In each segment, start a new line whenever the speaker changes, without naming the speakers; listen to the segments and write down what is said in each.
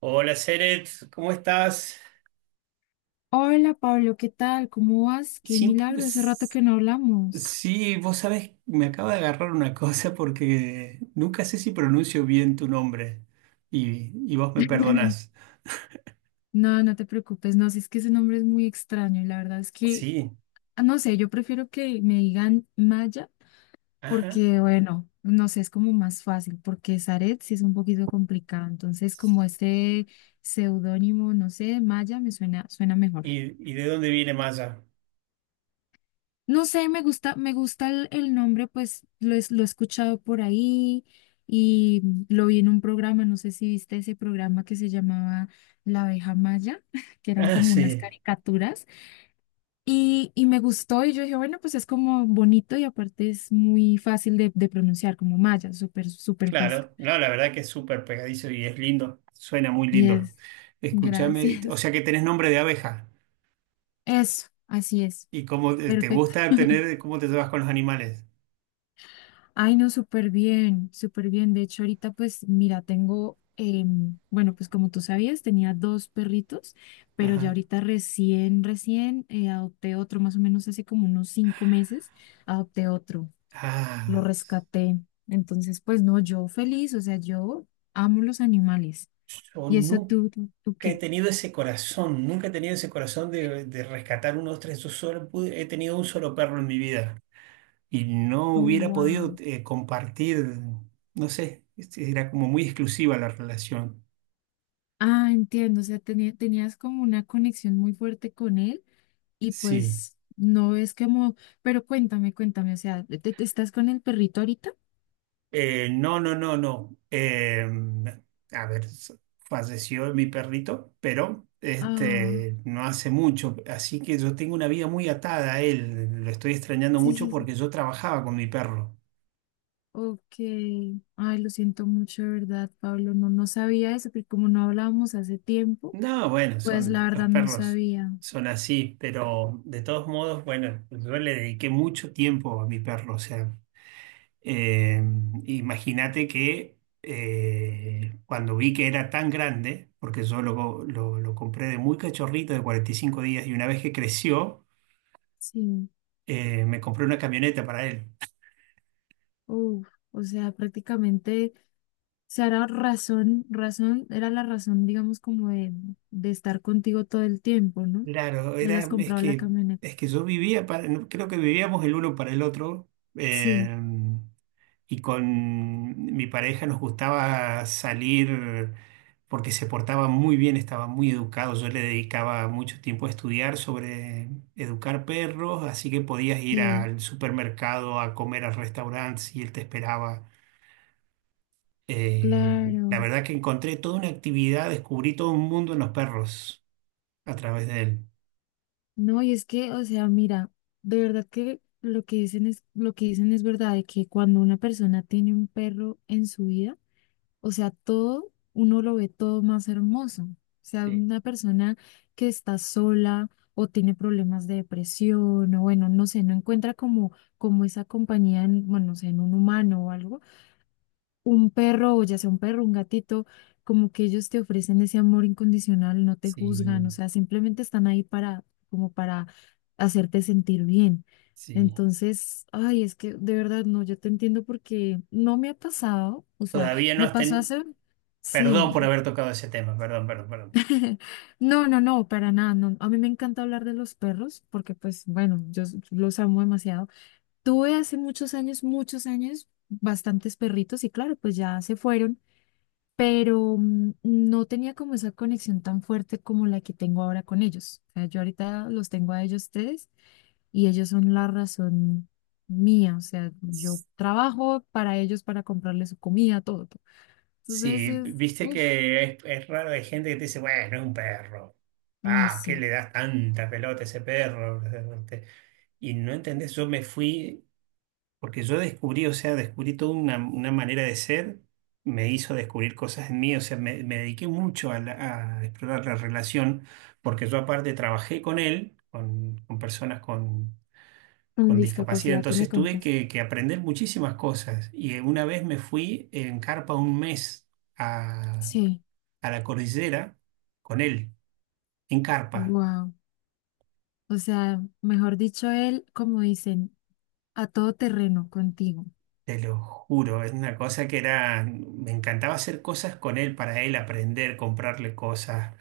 Hola, Seret, ¿cómo estás?
Hola Pablo, ¿qué tal? ¿Cómo vas? Qué
Siempre,
milagro, hace rato
pues,
que no hablamos.
sí, vos sabés, me acaba de agarrar una cosa porque nunca sé si pronuncio bien tu nombre y vos me perdonás.
No, no te preocupes, no, si es que ese nombre es muy extraño y la verdad es que,
Sí,
ah, no sé, yo prefiero que me digan Maya
ajá.
porque, bueno, no sé, es como más fácil porque Zaret sí es un poquito complicado, entonces como este seudónimo, no sé, Maya me suena, suena mejor.
¿Y, ¿y de dónde viene Maya?
No sé, me gusta el nombre, pues lo he escuchado por ahí y lo vi en un programa, no sé si viste ese programa que se llamaba La abeja Maya, que eran
Ah,
como unas
sí,
caricaturas y me gustó y yo dije, bueno, pues es como bonito y aparte es muy fácil de pronunciar, como Maya, súper, súper fácil.
claro. No, la verdad que es súper pegadizo y es lindo, suena muy lindo.
Yes,
Escúchame, o
gracias.
sea que tenés nombre de abeja
Eso, así es.
y cómo te
Perfecto.
gusta tener, cómo te llevas con los animales.
Ay, no, súper bien, súper bien. De hecho, ahorita pues mira, tengo, bueno, pues como tú sabías, tenía dos perritos, pero ya
Ajá.
ahorita recién, recién adopté otro, más o menos hace como unos 5 meses, adopté otro, lo
Ah,
rescaté. Entonces, pues no, yo feliz, o sea, yo amo los animales.
yo
¿Y eso
nu-
tú
que he
qué?
tenido ese corazón, nunca he tenido ese corazón de rescatar unos tres, yo he tenido un solo perro en mi vida y no
Oh,
hubiera podido
wow.
compartir, no sé, era como muy exclusiva la relación,
Ah, entiendo, o sea, tenías como una conexión muy fuerte con él y
sí.
pues no es como, pero cuéntame, cuéntame, o sea, estás con el perrito ahorita?
No, no, no, no. A ver, s- falleció mi perrito, pero
Ah,
no hace mucho, así que yo tengo una vida muy atada a él, lo estoy extrañando
sí,
mucho
sí, sí.
porque yo trabajaba con mi perro.
Ok. Ay, lo siento mucho, de verdad, Pablo. No, no sabía eso, porque como no hablábamos hace tiempo,
No, bueno,
pues la
son los
verdad no
perros,
sabía.
son así, pero de todos modos, bueno, yo le dediqué mucho tiempo a mi perro, o sea, eh, imagínate que cuando vi que era tan grande, porque yo lo compré de muy cachorrito, de 45 días, y una vez que creció,
Sí.
me compré una camioneta para él.
Uf, o sea, prácticamente, o sea, era era la razón, digamos, como de estar contigo todo el tiempo, ¿no?
Claro,
Que hayas
es
comprado la
que,
camioneta.
es que yo vivía, creo que vivíamos el uno para el otro.
Sí,
Eh, y con mi pareja nos gustaba salir porque se portaba muy bien, estaba muy educado. Yo le dedicaba mucho tiempo a estudiar sobre educar perros, así que podías ir
sí,
al supermercado a comer al restaurante y él te esperaba. La
claro.
verdad que encontré toda una actividad, descubrí todo un mundo en los perros a través de él.
No, y es que, o sea, mira, de verdad que lo que dicen es verdad, de que cuando una persona tiene un perro en su vida, o sea, todo, uno lo ve todo más hermoso. O sea,
Sí,
una persona que está sola o tiene problemas de depresión, o bueno, no sé, no encuentra como, como esa compañía en, bueno, no sé, en un humano o algo un perro, o ya sea un perro, un gatito, como que ellos te ofrecen ese amor incondicional, no te juzgan, o
sí,
sea, simplemente están ahí para, como para hacerte sentir bien.
sí.
Entonces, ay, es que de verdad no, yo te entiendo porque no me ha pasado, o sea,
Todavía no
me
has
pasó
ten
hace,
Perdón por
sí.
haber tocado ese tema, perdón, perdón, perdón.
No, no, no, para nada. No. A mí me encanta hablar de los perros porque, pues, bueno, los amo demasiado. Tuve hace muchos años, bastantes perritos y claro, pues ya se fueron pero no tenía como esa conexión tan fuerte como la que tengo ahora con ellos. O sea, yo ahorita los tengo a ellos tres y ellos son la razón mía. O sea, yo trabajo para ellos, para comprarles su comida, todo. Entonces
Sí,
es,
viste
uff,
que es raro, hay gente que te dice, bueno, es un perro.
ay,
Ah, ¿qué
sí.
le das tanta pelota a ese perro? Este, Y no entendés, porque yo descubrí, o sea, descubrí toda una manera de ser, me hizo descubrir cosas en mí, o sea, me dediqué mucho a, a explorar la relación, porque yo aparte trabajé con él, con personas
Con
con discapacidad,
discapacidad. ¿Qué me
entonces tuve
contas?
que aprender muchísimas cosas. Y una vez me fui en carpa un mes
Sí,
a la cordillera con él, en carpa,
wow. O sea, mejor dicho, él, como dicen, a todo terreno contigo.
te lo juro, es una cosa que era, me encantaba hacer cosas con él, para él aprender, comprarle cosas,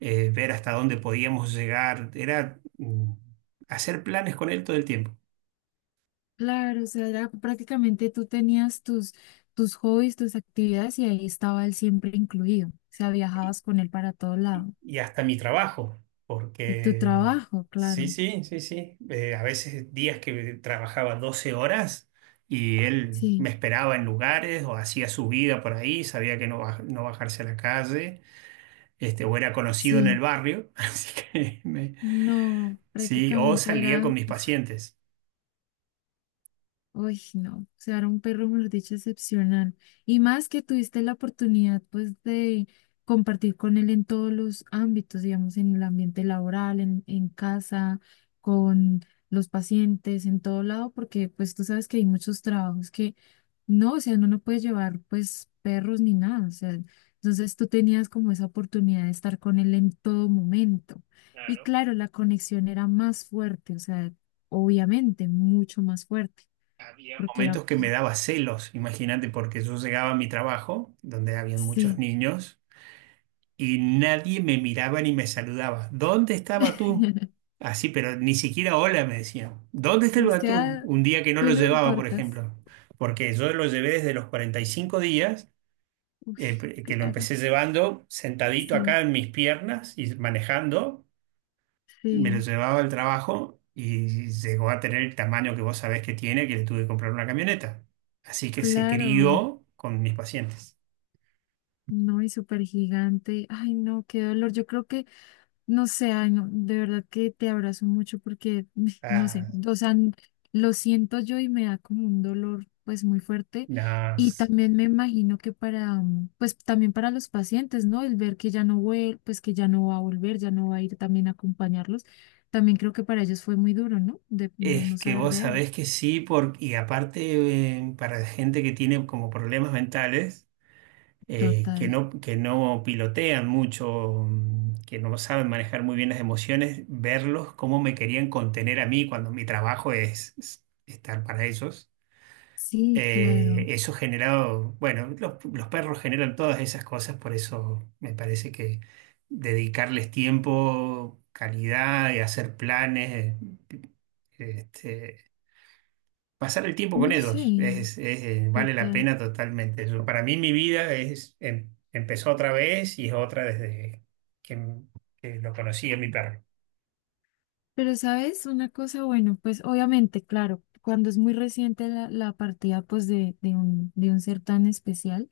ver hasta dónde podíamos llegar, era hacer planes con él todo el tiempo
Claro, o sea, era prácticamente tú tenías tus, tus hobbies, tus actividades y ahí estaba él siempre incluido. O sea, viajabas con él para todo lado.
y hasta mi trabajo,
Y tu
porque
trabajo,
sí,
claro.
sí, sí, sí, a veces días que trabajaba 12 horas. Y él me
Sí,
esperaba en lugares o hacía su vida por ahí, sabía que no, no bajarse a la calle, o era conocido en el
sí.
barrio,
No,
sí, o
prácticamente
salía con
era.
mis pacientes.
Uy, no, o sea, era un perro, mejor dicho, excepcional. Y más que tuviste la oportunidad, pues, de compartir con él en todos los ámbitos, digamos, en el ambiente laboral, en casa, con los pacientes, en todo lado, porque, pues, tú sabes que hay muchos trabajos que no, o sea, no puedes llevar, pues, perros ni nada, o sea, entonces tú tenías como esa oportunidad de estar con él en todo momento. Y
Claro,
claro, la conexión era más fuerte, o sea, obviamente, mucho más fuerte
había
porque era,
momentos que
pues,
me daba celos, imagínate, porque yo llegaba a mi trabajo, donde habían muchos
sí.
niños, y nadie me miraba ni me saludaba. ¿Dónde estaba tú? Así, pero ni siquiera hola me decían. ¿Dónde
Dice
estaba
que,
tú?
"Ah,
Un día que no
tú
lo
no
llevaba, por
importas."
ejemplo, porque yo lo llevé desde los 45 días,
Uy,
eh, que lo
claro,
empecé llevando sentadito
sí,
acá en mis piernas y manejando. Me lo
sí,
llevaba al trabajo y llegó a tener el tamaño que vos sabés que tiene, que le tuve que comprar una camioneta. Así que se
claro.
crió con mis pacientes.
No, y súper gigante. Ay, no, qué dolor. Yo creo que no sé, ay, no, de verdad que te abrazo mucho porque, no sé,
Ah,
o sea, lo siento yo y me da como un dolor pues muy fuerte
no,
y también me imagino que para, pues también para los pacientes, ¿no? El ver que ya no pues que ya no va a volver, ya no va a ir también a acompañarlos, también creo que para ellos fue muy duro, ¿no? De
es
no
que
saber
vos
de él.
sabés que sí, por, y aparte para gente que tiene como problemas mentales,
Total.
que no pilotean mucho, que no saben manejar muy bien las emociones, verlos cómo me querían contener a mí cuando mi trabajo es estar para ellos.
Sí, claro.
Eso generado, bueno, los perros generan todas esas cosas, por eso me parece que dedicarles tiempo, calidad y hacer planes, eh, este, pasar el tiempo con
No sé,
ellos, es, vale la
total.
pena totalmente. Para mí mi vida empezó otra vez y es otra desde que, que lo conocí a mi perro.
Pero, ¿sabes? Una cosa, bueno, pues obviamente, claro, cuando es muy reciente la, la partida pues de un, de un ser tan especial,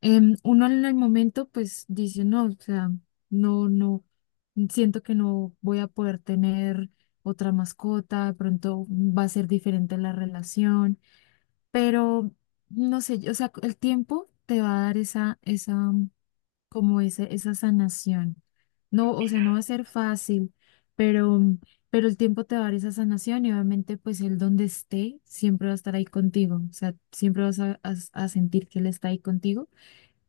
em, uno en el momento pues dice, no, o sea, no, no, siento que no voy a poder tener otra mascota, de pronto va a ser diferente la relación, pero no sé, o sea, el tiempo te va a dar esa, esa como esa sanación.
¿Qué
No, o sea, no
opinas?
va a ser fácil, pero, pero el tiempo te va a dar esa sanación y obviamente pues él donde esté siempre va a estar ahí contigo, o sea, siempre vas a, a sentir que él está ahí contigo.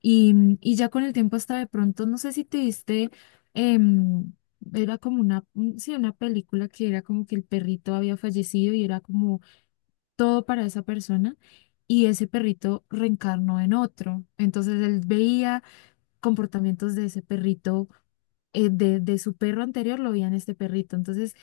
Y, y ya con el tiempo hasta de pronto, no sé si te diste, em, era como una, sí, una película que era como que el perrito había fallecido y era como todo para esa persona. Y ese perrito reencarnó en otro. Entonces él veía comportamientos de ese perrito, de su perro anterior lo veía en este perrito. Entonces,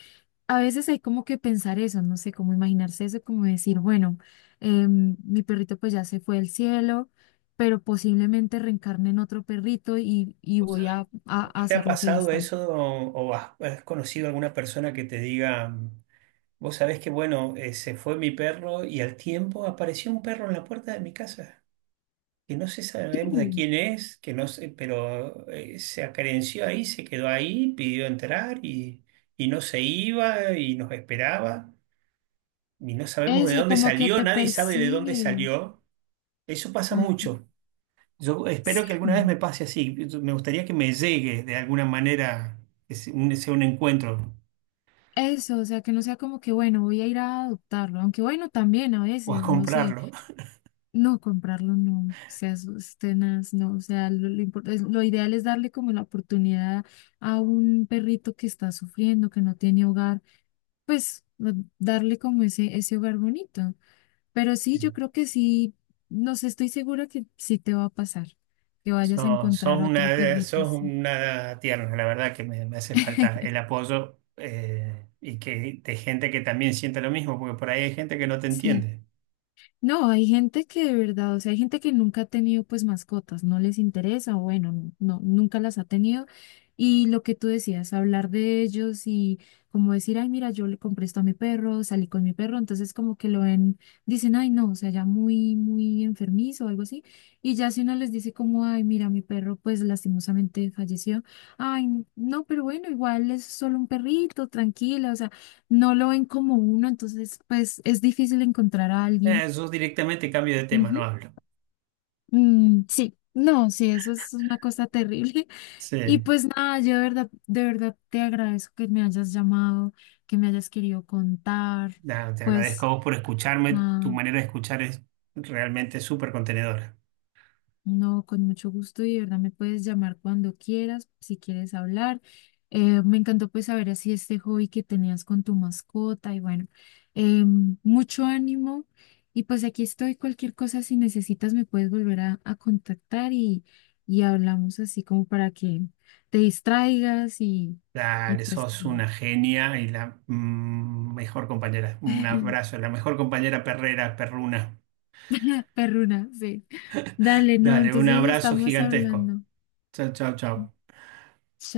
a veces hay como que pensar eso, no sé, cómo imaginarse eso, como decir, bueno, em, mi perrito pues ya se fue al cielo, pero posiblemente reencarne en otro perrito y
¿Vos
voy a,
sabés?
a
¿Nunca te ha
hacerlo feliz
pasado
también.
eso o has, has conocido alguna persona que te diga... Vos sabés que, bueno, se fue mi perro y al tiempo apareció un perro en la puerta de mi casa, que no sé,
Sí,
sabemos de quién es, que no sé, pero se acerenció ahí, se quedó ahí, pidió entrar y no se iba y nos esperaba y no sabemos de
eso,
dónde
como que
salió,
te
nadie sabe de dónde
persigue.
salió. Eso pasa
Ajá.
mucho. Yo espero
Sí,
que alguna vez me pase así. Me gustaría que me llegue de alguna manera, que sea un encuentro
eso, o sea, que no sea como que, bueno, voy a ir a adoptarlo, aunque bueno, también a
o a
veces, no sé.
comprarlo.
No, comprarlo no, seas tenaz, no, o sea, lo ideal es darle como la oportunidad a un perrito que está sufriendo, que no tiene hogar, pues lo- darle como ese hogar bonito. Pero sí, yo creo que sí, no sé, estoy segura que sí te va a pasar, que vayas a encontrar otro perrito
Sos
así.
una tierna, la verdad que me hace falta el apoyo y que de gente que también sienta lo mismo, porque por ahí hay gente que no te
Sí.
entiende.
No, hay gente que de verdad, o sea, hay gente que nunca ha tenido pues mascotas, no les interesa, o bueno, no, no, nunca las ha tenido. Y lo que tú decías, hablar de ellos y como decir, ay, mira, yo le compré esto a mi perro, salí con mi perro, entonces como que lo ven, dicen, ay, no, o sea, ya muy, muy enfermizo o algo así. Y ya si uno les dice como, ay, mira, mi perro pues lastimosamente falleció, ay, no, pero bueno, igual es solo un perrito, tranquila, o sea, no lo ven como uno, entonces pues es difícil encontrar a alguien.
Yo directamente cambio de tema, no
Ujú.
hablo.
Mm, sí, no, sí, eso es una cosa terrible.
Sí.
Y pues nada, yo de verdad te agradezco que me hayas llamado, que me hayas querido contar.
Nada, te agradezco
Pues
a vos por escucharme, tu
nada,
manera de escuchar es realmente súper contenedora.
no, con mucho gusto y de verdad me puedes llamar cuando quieras, si quieres hablar. Me encantó pues saber así este hobby que tenías con tu mascota y bueno, em, mucho ánimo y pues aquí estoy, cualquier cosa si necesitas me puedes volver a contactar y hablamos así como para que te distraigas y
Dale,
pues
sos una genia y la mejor compañera. Un abrazo, la mejor compañera perrera, perruna.
perruna, sí. Dale, no,
Dale, un
entonces
abrazo
estamos
gigantesco.
hablando.
Chao, chao, chao.
Chao.